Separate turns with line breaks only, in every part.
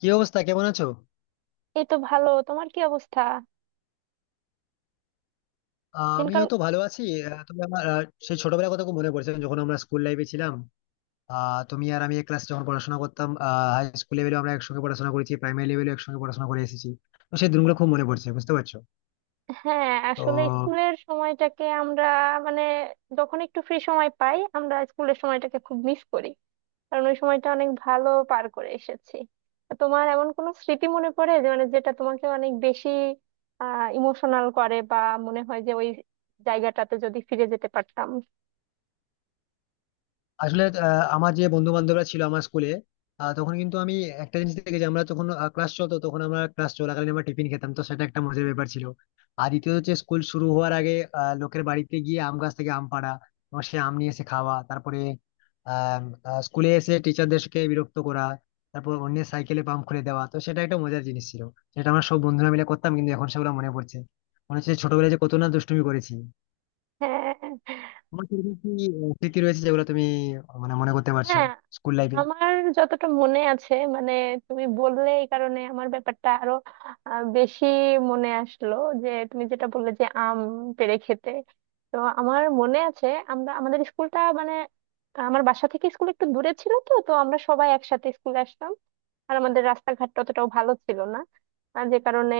কি অবস্থা, কেমন আছো?
এই তো ভালো। তোমার কি অবস্থা?
আমিও
দিনকাল?
তো ভালো আছি। তবে আমার সেই ছোটবেলার কথা খুব মনে পড়ছে, যখন আমরা স্কুল লাইফে ছিলাম। তুমি আর আমি এক ক্লাসে যখন পড়াশোনা করতাম। হাই স্কুল লেভেলে আমরা একসঙ্গে পড়াশোনা করেছি, প্রাইমারি লেভেলে একসঙ্গে পড়াশোনা করে এসেছি। তো সেই দিনগুলো খুব মনে পড়ছে, বুঝতে পারছো?
হ্যাঁ,
তো
আসলে স্কুলের সময়টাকে আমরা মানে যখন একটু ফ্রি সময় পাই, আমরা স্কুলের সময়টাকে খুব মিস করি, কারণ ওই সময়টা অনেক ভালো পার করে এসেছি। তা তোমার এমন কোনো স্মৃতি মনে পড়ে যে যেটা তোমাকে অনেক বেশি ইমোশনাল করে, বা মনে হয় যে ওই জায়গাটাতে যদি ফিরে যেতে পারতাম?
আসলে আমার যে বন্ধু বান্ধবরা ছিল আমার স্কুলে, তখন কিন্তু আমি একটা জিনিস দেখেছি, আমরা যখন ক্লাস চলতো তখন আমরা ক্লাস চলাকালীন আমরা টিফিন খেতাম, তো সেটা একটা মজার ব্যাপার ছিল। আর দ্বিতীয়ত হচ্ছে স্কুল শুরু হওয়ার আগে লোকের বাড়িতে গিয়ে আম গাছ থেকে আম পাড়া, এবং সে আম নিয়ে এসে খাওয়া, তারপরে আহ আহ, স্কুলে এসে টিচারদেরকে বিরক্ত করা, তারপর অন্যের সাইকেলে পাম্প খুলে দেওয়া, তো সেটা একটা মজার জিনিস ছিল। সেটা আমরা সব বন্ধুরা মিলে করতাম, কিন্তু এখন সেগুলো মনে পড়ছে। মনে হচ্ছে ছোটবেলায় যে কত না দুষ্টুমি করেছি।
হ্যাঁ,
তোমার কিরকম কি স্মৃতি রয়েছে যেগুলো তুমি মানে মনে করতে পারছো
হ্যাঁ
স্কুল লাইফে?
আমার যতটা মনে আছে, তুমি বললে এই কারণে আমার ব্যাপারটা আরো বেশি মনে আসলো। যে তুমি যেটা বললে যে আম পেড়ে খেতে, তো আমার মনে আছে আমরা আমাদের স্কুলটা আমার বাসা থেকে স্কুল একটু দূরে ছিল, তো তো আমরা সবাই একসাথে স্কুলে আসতাম। আর আমাদের রাস্তাঘাট অতটাও ভালো ছিল না, আর যে কারণে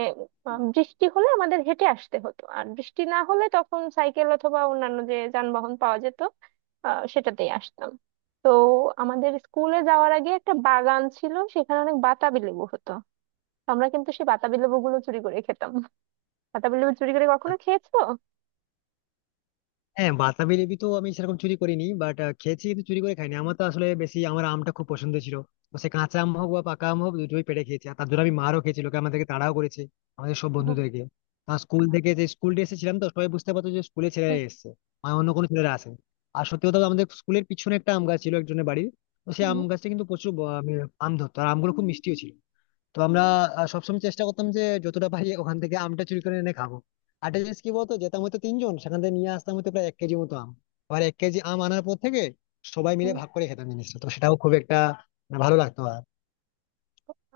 বৃষ্টি হলে আমাদের হেঁটে আসতে হতো, আর বৃষ্টি না হলে তখন সাইকেল অথবা অন্যান্য যে যানবাহন পাওয়া যেত, সেটাতেই আসতাম। তো আমাদের স্কুলে যাওয়ার আগে একটা বাগান ছিল, সেখানে অনেক বাতাবি লেবু হতো। তো আমরা কিন্তু সেই বাতাবি লেবু গুলো চুরি করে খেতাম। বাতাবি লেবু চুরি করে কখনো খেয়েছো?
হ্যাঁ, বাতাবি লেবু তো আমি সেরকম চুরি করিনি, বাট খেয়েছি, কিন্তু চুরি করে খাইনি। আমার তো আসলে বেশি আমার আমটা খুব পছন্দ ছিল। তো সে কাঁচা আম হোক বা পাকা আম হোক দুটোই পেড়ে খেয়েছি, আর তার জন্য আমি মারও খেয়েছি, লোকে আমাদেরকে তাড়াও করেছে। আমাদের সব
হুম,
বন্ধুদেরকে। আর স্কুল থেকে যে স্কুল ডে এসেছিলাম, তো সবাই বুঝতে পারতো যে স্কুলে ছেলেরা
হুম,
এসেছে। মানে অন্য কোনো ছেলেরা আসে। আর সত্যি কথা বলতে আমাদের স্কুলের পিছনে একটা আম গাছ ছিল একজনের বাড়ির। তো সেই আম
হুম,
গাছটা কিন্তু প্রচুর আম ধরতো, আর আমগুলো খুব মিষ্টিও ছিল। তো আমরা সবসময় চেষ্টা করতাম যে যতটা পারি ওখান থেকে আমটা চুরি করে এনে খাবো। আরেকটা জিনিস কি বলতো, যেতাম হয়তো তিনজন, সেখান থেকে নিয়ে আসতাম হয়তো প্রায় এক কেজি মতো আম। আবার এক কেজি আম আনার পর থেকে সবাই মিলে
হুম।
ভাগ করে খেতাম জিনিসটা, তো সেটাও খুব একটা মানে ভালো লাগতো, আর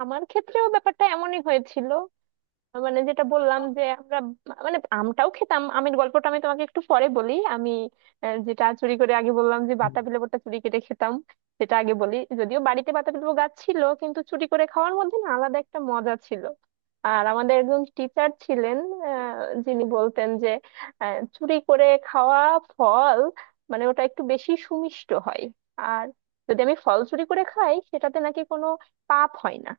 আমার ক্ষেত্রেও ব্যাপারটা এমনই হয়েছিল। যেটা বললাম যে আমরা আমটাও খেতাম, আমের গল্পটা আমি তোমাকে একটু পরে বলি। আমি যেটা চুরি করে আগে বললাম যে বাতাবি লেবুটা চুরি কেটে খেতাম, সেটা আগে বলি। যদিও বাড়িতে বাতাবি লেবু গাছ ছিল, কিন্তু চুরি করে খাওয়ার মধ্যে না আলাদা একটা মজা ছিল। আর আমাদের একজন টিচার ছিলেন যিনি বলতেন যে চুরি করে খাওয়া ফল, ওটা একটু বেশি সুমিষ্ট হয়, আর যদি আমি ফল চুরি করে খাই সেটাতে নাকি কোনো পাপ হয় না।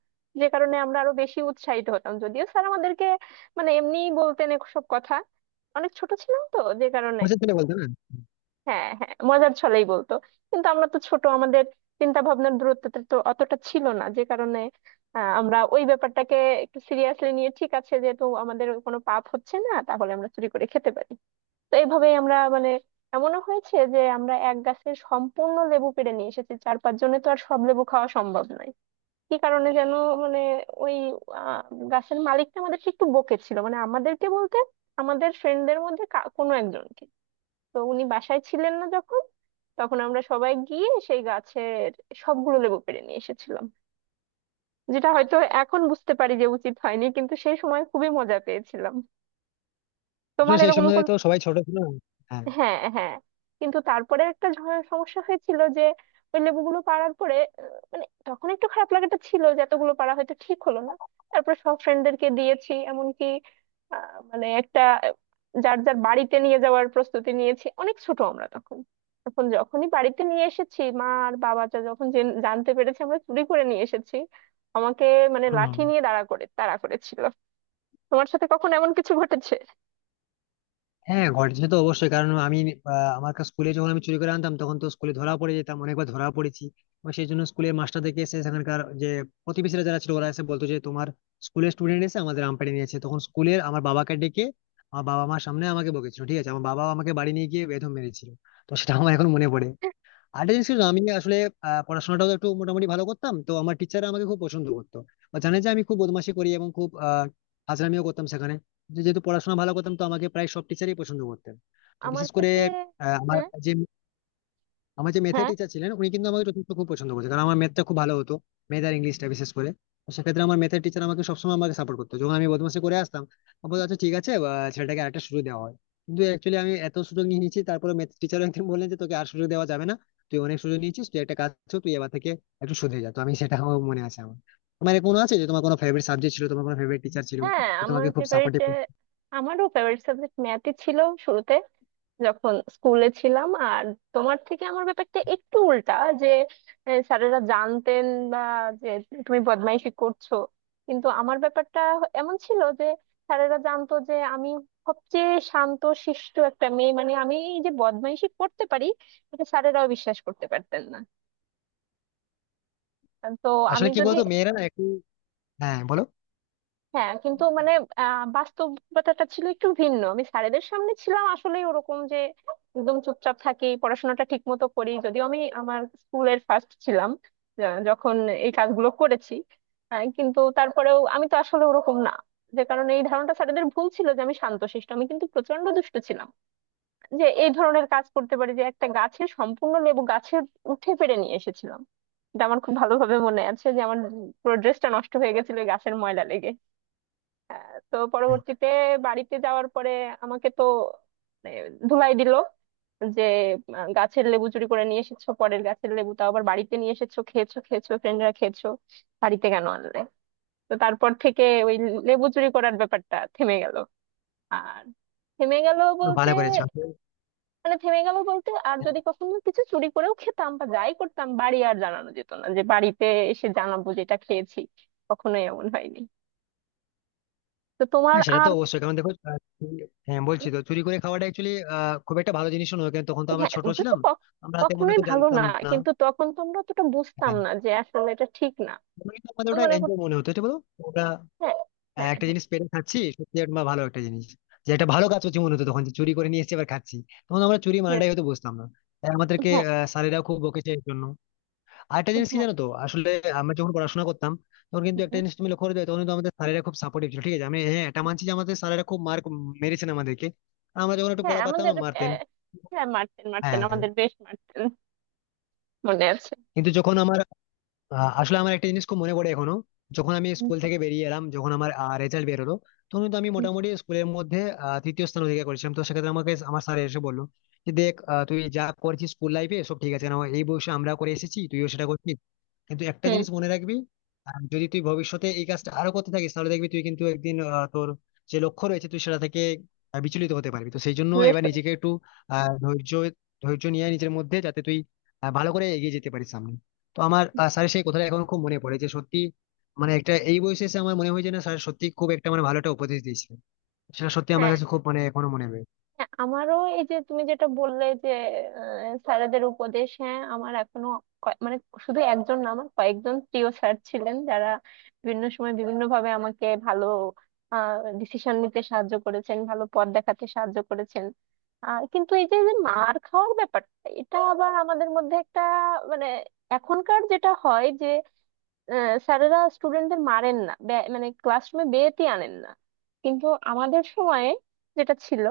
যে কারণে আমরা আরো বেশি উৎসাহিত হতাম, যদিও স্যার আমাদেরকে এমনিই বলতেন সব কথা। অনেক ছোট ছিলাম, তো যে কারণে
মজার ছিল, বলতে না?
হ্যাঁ, হ্যাঁ মজার ছলেই বলতো। কিন্তু আমরা তো ছোট, আমাদের চিন্তা ভাবনার দূরত্বটা তো অতটা ছিল না, যে কারণে আমরা ওই ব্যাপারটাকে একটু সিরিয়াসলি নিয়ে, ঠিক আছে যেহেতু আমাদের কোনো পাপ হচ্ছে না তাহলে আমরা চুরি করে খেতে পারি। তো এইভাবেই আমরা এমনও হয়েছে যে আমরা এক গাছের সম্পূর্ণ লেবু পেড়ে নিয়ে এসেছি চার পাঁচ জনে, তো আর সব লেবু খাওয়া সম্ভব নয়। কি কারণে যেন মানে ওই আহ, গাছের মালিকটা আমাদেরকে একটু বকেছিল, আমাদেরকে বলতে আমাদের ফ্রেন্ডদের মধ্যে কোনো একজনকে। তো উনি বাসায় ছিলেন না যখন, তখন আমরা সবাই গিয়ে সেই গাছের সবগুলো লেবু পেড়ে নিয়ে এসেছিলাম। যেটা হয়তো এখন বুঝতে পারি যে উচিত হয়নি, কিন্তু সেই সময় খুবই মজা পেয়েছিলাম। তোমার
আসলে সেই
এরকম
সময়
কোনো?
তো সবাই ছোট ছিল। হ্যাঁ।
হ্যাঁ, হ্যাঁ, কিন্তু তারপরে একটা সমস্যা হয়েছিল যে ওই লেবুগুলো পাড়ার পরে আহ, তখন একটু খারাপ লাগাটা ছিল যে এতগুলো পাড়া হয়তো ঠিক হলো না। তারপর সব ফ্রেন্ডদেরকে দিয়েছি, এমনকি আহ, মানে একটা আহ, যার যার বাড়িতে নিয়ে যাওয়ার প্রস্তুতি নিয়েছি। অনেক ছোট আমরা তখন, তখন যখনই বাড়িতে নিয়ে এসেছি, মা আর বাবা যা যখন জানতে পেরেছে আমরা চুরি করে নিয়ে এসেছি, আমাকে
হম।
লাঠি নিয়ে দাঁড়া করে তাড়া করেছিল। তোমার সাথে কখন এমন কিছু ঘটেছে?
হ্যাঁ, ঘটেছে তো অবশ্যই। কারণ আমি আমার কাছে স্কুলে যখন আমি চুরি করে আনতাম তখন তো স্কুলে ধরা পড়ে যেতাম, অনেকবার ধরা পড়েছি। এবং সেই জন্য স্কুলের মাস্টার দেখে এসে সেখানকার যে প্রতিবেশীরা যারা ছিল ওরা এসে বলতো যে, তোমার স্কুলের স্টুডেন্ট এসে আমাদের আম পেড়ে নিয়েছে। তখন স্কুলের আমার বাবাকে ডেকে আমার বাবা মার সামনে আমাকে বকেছিল, ঠিক আছে? আমার বাবা আমাকে বাড়ি নিয়ে গিয়ে বেদম মেরেছিল। তো সেটা আমার এখন মনে পড়ে। আরেকটা জিনিস কি জানো, আমি আসলে পড়াশোনাটাও একটু মোটামুটি ভালো করতাম, তো আমার টিচাররা আমাকে খুব পছন্দ করতো। বা জানে যে আমি খুব বদমাশি করি এবং খুব ফাজলামিও করতাম সেখানে। যেহেতু পড়াশোনা ভালো করতাম তো আমাকে প্রায় সব টিচারই পছন্দ করতেন। তো
আমার
বিশেষ করে
ক্ষেত্রে
আহ, আমার
হ্যাঁ।
যে আমার যে ম্যাথের
হ্যাঁ,
টিচার ছিলেন উনি কিন্তু আমাকে যথেষ্ট খুব পছন্দ করতেন, কারণ আমার ম্যাথটা খুব ভালো হতো। ম্যাথ আর ইংলিশটা বিশেষ করে। তো সেক্ষেত্রে আমার ম্যাথের টিচার আমাকে সবসময় আমাকে সাপোর্ট করতো যখন আমি বদমাশি করে আসতাম। আমি বলতো আচ্ছা ঠিক আছে, ছেলেটাকে আরেকটা সুযোগ দেওয়া হয়। কিন্তু অ্যাকচুয়ালি আমি এত সুযোগ নিয়ে নিয়েছি, তারপরে ম্যাথ টিচার একদিন বললেন যে তোকে আর সুযোগ দেওয়া যাবে না। তুই অনেক সুযোগ নিয়েছিস, তুই একটা কাজ কর, তুই এবার থেকে একটু শুধরে যা। তো আমি সেটা আমার মনে আছে আমার। তোমার কোনো আছে যে তোমার কোনো ফেভারিট সাবজেক্ট ছিল, তোমার কোনো ফেভারিট টিচার ছিল
হ্যাঁ,
যে
আমার
তোমাকে খুব
ফেভারিট,
সাপোর্টিভ?
আমারও ফেভারিট সাবজেক্ট ম্যাথই ছিল শুরুতে, যখন স্কুলে ছিলাম। আর তোমার থেকে আমার ব্যাপারটা একটু উল্টা, যে স্যারেরা জানতেন বা যে তুমি বদমাইশি করছো। কিন্তু আমার ব্যাপারটা এমন ছিল যে স্যারেরা জানতো যে আমি সবচেয়ে শান্ত শিষ্ট একটা মেয়ে, আমি এই যে বদমাইশি করতে পারি, এটা স্যারেরাও বিশ্বাস করতে পারতেন না। তো
আসলে
আমি
কি
যদি
বলতো, মেয়েরা না একটু... হ্যাঁ, বলো।
হ্যাঁ, কিন্তু বাস্তবতাটা ছিল একটু ভিন্ন। আমি স্যারেদের সামনে ছিলাম আসলে ওরকম যে একদম চুপচাপ থাকি, পড়াশোনাটা ঠিক মতো করি, যদিও আমি আমার স্কুলের ফার্স্ট ছিলাম। যখন এই কাজগুলো করেছি, কিন্তু তারপরেও আমি তো আসলে ওরকম না, যে কারণে এই ধারণাটা স্যারেদের ভুল ছিল যে আমি শান্তশিষ্ট। আমি কিন্তু প্রচন্ড দুষ্ট ছিলাম, যে এই ধরনের কাজ করতে পারি, যে একটা গাছের সম্পূর্ণ লেবু গাছে উঠে পেড়ে নিয়ে এসেছিলাম। এটা আমার খুব ভালোভাবে মনে আছে যে আমার পুরো ড্রেসটা নষ্ট হয়ে গেছিল এই গাছের ময়লা লেগে। তো
হুম।
পরবর্তীতে বাড়িতে যাওয়ার পরে আমাকে তো মানে ধুলাই দিল, যে গাছের লেবু চুরি করে নিয়ে এসেছো, পরের গাছের লেবু, তাও আবার বাড়িতে নিয়ে এসেছো, খেয়েছো খেয়েছো ফ্রেন্ডরা খেয়েছো, বাড়িতে কেন আনলে? তো তারপর থেকে ওই লেবু চুরি করার ব্যাপারটা থেমে গেল। আর থেমে গেল বলতে
ভালো করেছো।
থেমে গেল বলতে, আর যদি কখনো কিছু চুরি করেও খেতাম বা যাই করতাম, বাড়ি আর জানানো যেত না, যে বাড়িতে এসে জানাবো যেটা খেয়েছি, কখনোই এমন হয়নি। তো তোমার
হ্যাঁ, সেটা তো
আর
অবশ্যই। কারণ দেখো হ্যাঁ বলছি তো, চুরি করে খাওয়াটা অ্যাকচুয়ালি খুব একটা ভালো জিনিস নয়, কারণ তখন তো আমরা
হ্যাঁ
ছোট
ওটা তো
ছিলাম। আমরা তেমন
কখনোই
হয়তো
ভালো
জানতাম
না,
না।
কিন্তু তখন তো আমরা অতটা বুঝতাম
হ্যাঁ।
না যে আসলে এটা ঠিক না।
তখন কিন্তু আমাদের
আমি
ওটা
মনে
এনজয়
করতে
মনে হতো, এটা বলো। আমরা
হ্যাঁ, হ্যাঁ,
একটা
হ্যাঁ,
জিনিস পেরে খাচ্ছি সত্যি একটা ভালো একটা জিনিস, যে একটা ভালো কাজ করছি মনে হতো তখন, যে চুরি করে নিয়ে এসে এবার খাচ্ছি। তখন আমরা চুরি
হ্যাঁ,
মানেটাই হয়তো বুঝতাম না। তাই আমাদেরকে
হ্যাঁ,
স্যারেরাও খুব বকেছে এর জন্য। আরেকটা জিনিস কি
হ্যাঁ,
জানো তো আসলে, আমরা যখন পড়াশোনা করতাম তখন কিন্তু একটা
হুম,
জিনিস তুমি লক্ষ্য করে যাও, তখন কিন্তু আমাদের স্যারেরা খুব সাপোর্টিভ ছিল। ঠিক আছে, আমি হ্যাঁ এটা মানছি যে আমাদের স্যারেরা খুব মার্ক মেরেছেন আমাদেরকে। আর আমরা যখন একটু
হ্যাঁ
পড়া পারতাম
আমাদের
না মারতেন।
আহ, হ্যাঁ মারতেন,
হ্যাঁ।
আমাদের বেশ মারতেন, মনে আছে।
কিন্তু যখন আমার আসলে আমার একটা জিনিস খুব মনে পড়ে এখনো। যখন আমি
হুম,
স্কুল থেকে বেরিয়ে এলাম, যখন আমার রেজাল্ট বেরোলো, তখন কিন্তু আমি মোটামুটি স্কুলের মধ্যে তৃতীয় স্থান অধিকার করেছিলাম, তো সেক্ষেত্রে আমাকে আমার স্যার এসে বললো যে দেখ, তুই যা করেছিস স্কুল লাইফে সব ঠিক আছে, না এই বয়সে আমরা করে এসেছি তুইও সেটা করছিস। কিন্তু একটা
হুম,
জিনিস মনে রাখবি, যদি তুই ভবিষ্যতে এই কাজটা আরো করতে থাকিস, তাহলে দেখবি তুই কিন্তু একদিন তোর যে লক্ষ্য রয়েছে তুই সেটা থেকে বিচলিত হতে পারবি। তো সেই জন্য
দূরে
এবার
সরে।
নিজেকে একটু ধৈর্য ধৈর্য নিয়ে নিজের মধ্যে, যাতে তুই ভালো করে এগিয়ে যেতে পারিস সামনে। তো আমার স্যারের সেই কথাটা এখন খুব মনে পড়ে, যে সত্যি, মানে একটা এই বয়সে এসে আমার মনে হয় যে না, স্যার সত্যি খুব একটা মানে ভালো একটা উপদেশ দিয়েছিলেন। সেটা সত্যি আমার
হ্যাঁ,
কাছে খুব মানে এখনো মনে হয়।
হ্যাঁ, আমারও এই যে তুমি যেটা বললে যে স্যারেদের উপদেশ, হ্যাঁ আমার এখনো কয়- মানে শুধু একজন না, আমার কয়েকজন প্রিয় স্যার ছিলেন, যারা বিভিন্ন সময় বিভিন্ন ভাবে আমাকে ভালো ডিসিশন নিতে সাহায্য করেছেন, ভালো পথ দেখাতে সাহায্য করেছেন। আর কিন্তু এই যে যে মার খাওয়ার ব্যাপারটা, এটা আবার আমাদের মধ্যে একটা মানে এখনকার যেটা হয়, স্যারেরা স্টুডেন্টদের মারেন না, বে- মানে ক্লাসরুমে বেতি আনেন না। কিন্তু আমাদের সময়ে যেটা ছিল,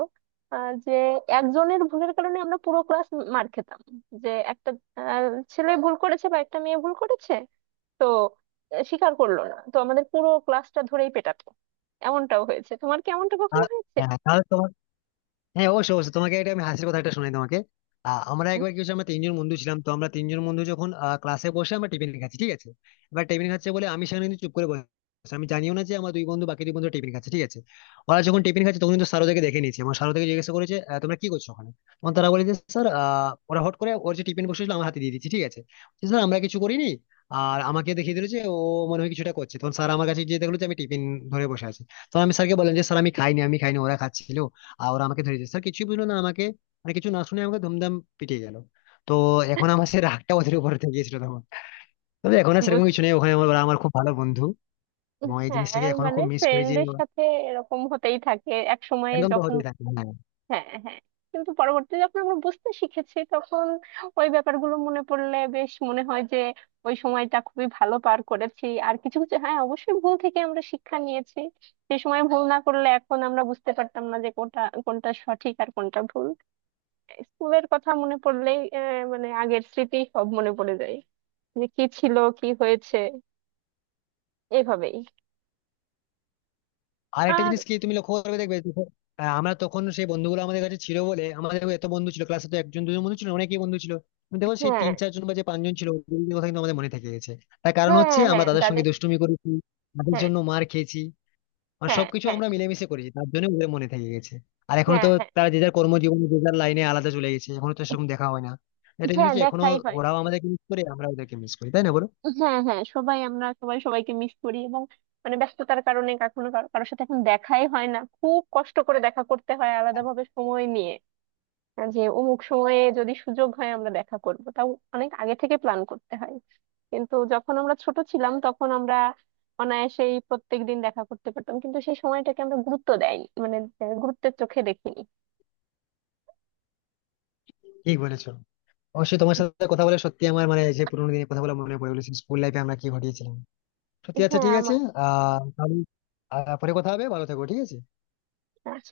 যে একজনের ভুলের কারণে আমরা পুরো ক্লাস মার খেতাম। যে একটা আহ, ছেলে ভুল করেছে বা একটা মেয়ে ভুল করেছে, তো স্বীকার করলো না, তো আমাদের পুরো ক্লাসটা ধরেই পেটাতো। এমনটাও হয়েছে, তোমার কি এমনটা
আর,
কখনো হয়েছে?
হ্যাঁ, তাহলে তোমার... হ্যাঁ, অবশ্যই অবশ্যই তোমাকে এটা আমি হাসির কথা একটা শোনাই তোমাকে। আমরা
হ্যাঁ?
একবার কি হচ্ছে, আমরা তিনজন বন্ধু ছিলাম, তো আমরা তিনজন বন্ধু যখন ক্লাসে বসে আমরা টিফিন খাচ্ছি, ঠিক আছে। এবার টিফিন খাচ্ছে বলে আমি সেখানে কিন্তু চুপ করে বসে আছি। আমি জানিও না যে আমার দুই বন্ধু বাকি দুই বন্ধু টিফিন খাচ্ছে, ঠিক আছে। ওরা যখন টিফিন খাচ্ছে তখন কিন্তু স্যার ওদেরকে দেখে নিয়েছে, আমার স্যার ওদেরকে জিজ্ঞেস করেছে তোমরা কি করছো ওখানে? তখন তারা বলে যে স্যার, ওরা হট করে ওর যে টিফিন বসেছিল আমার হাতে দিয়ে দিচ্ছে, ঠিক আছে। স্যার আমরা কিছু করিনি। আর আমাকে দেখিয়ে দিল যে ও মনে হয় কিছুটা করছে, তখন স্যার আমার কাছে গিয়ে দেখলো যে আমি টিফিন ধরে বসে আছি। তখন আমি স্যারকে বললাম যে স্যার আমি খাইনি, আমি খাইনি, ওরা খাচ্ছিল। আর ওরা আমাকে ধরিয়ে দিয়েছে, স্যার কিছুই বুঝলো না আমাকে, মানে কিছু না শুনে আমাকে ধুমধাম পিটিয়ে গেল। তো এখন আমার সেই রাগটা ওদের উপর থেকে গিয়েছিল তখন। তবে এখন আর সেরকম
বুঝতে
কিছু নেই ওখানে, ওরা আমার খুব ভালো বন্ধু। এবং এই
হ্যাঁ,
জিনিসটাকে এখনো খুব মিস করি যে
ফ্রেন্ডের সাথে এরকম হতেই থাকে এক সময়ে
একদম তো
যখন
হতেই থাকে, হ্যাঁ।
হ্যাঁ, হ্যাঁ, কিন্তু পরবর্তীতে যখন আমরা বুঝতে শিখেছি তখন ওই ব্যাপারগুলো মনে পড়লে বেশ মনে হয় যে ওই সময়টা খুবই ভালো পার করেছি। আর কিছু কিছু হ্যাঁ অবশ্যই ভুল থেকে আমরা শিক্ষা নিয়েছি। সে সময় ভুল না করলে এখন আমরা বুঝতে পারতাম না যে কোনটা কোনটা সঠিক আর কোনটা ভুল। স্কুলের কথা মনে পড়লেই আগের স্মৃতি সব মনে পড়ে যায়, যে কি ছিল কি হয়েছে এভাবেই।
আর একটা
আর
জিনিস কি, তুমি লক্ষ্য করবে দেখবে, দেখো, আমরা তখন সেই বন্ধুগুলো আমাদের কাছে ছিল বলে, আমাদের এত বন্ধু ছিল ক্লাসে, তো একজন দুজন বন্ধু ছিল না, অনেকেই বন্ধু ছিল। কিন্তু দেখো সেই তিন
হ্যাঁ
চারজন বা যে পাঁচজন ছিল ওদের কথা কিন্তু আমাদের মনে থেকে গেছে। তার কারণ হচ্ছে
হ্যাঁ,
আমরা
হ্যাঁ
তাদের
দাদু।
সঙ্গে দুষ্টুমি করেছি, তাদের
হ্যাঁ,
জন্য মার খেয়েছি, মানে
হ্যাঁ
সবকিছু
হ্যাঁ,
আমরা মিলেমিশে করেছি, তার জন্য ওদের মনে থেকে গেছে। আর এখনো
হ্যাঁ,
তো
হ্যাঁ,
তারা যে যার কর্মজীবনে যে যার লাইনে আলাদা চলে গেছে, এখনো তো সেরকম দেখা হয় না। এটা জিনিস
হ্যাঁ,
হচ্ছে এখনো।
দেখাই হয়।
ওরাও আমাদেরকে মিস করে, আমরা ওদেরকে মিস করি, তাই না বলো?
হ্যাঁ, হ্যাঁ, সবাই আমরা সবাই সবাইকে মিস করি, এবং ব্যস্ততার কারণে কখনো কারো- কারোর সাথে এখন দেখাই হয় না, খুব কষ্ট করে দেখা করতে হয় আলাদাভাবে সময় নিয়ে। হ্যাঁ, যে অমুক সময়ে যদি সুযোগ হয় আমরা দেখা করব, তাও অনেক আগে থেকে প্ল্যান করতে হয়। কিন্তু যখন আমরা ছোট ছিলাম তখন আমরা অনায়াসেই প্রত্যেক দিন দেখা করতে পারতাম, কিন্তু সেই সময়টাকে আমরা গুরুত্ব দেয়নি, গুরুত্বের চোখে দেখিনি।
ঠিক বলেছো। অবশ্যই তোমার সাথে কথা বলে সত্যি আমার মানে, যে পুরোনো দিনের কথা বলে মনে পড়ে গেলো স্কুল লাইফে আমরা কি ঘটিয়েছিলাম। সত্যি, আচ্ছা
হ্যাঁ
ঠিক আছে।
আমার
তাহলে পরে কথা হবে, ভালো থেকো, ঠিক আছে।
হ্যাঁ।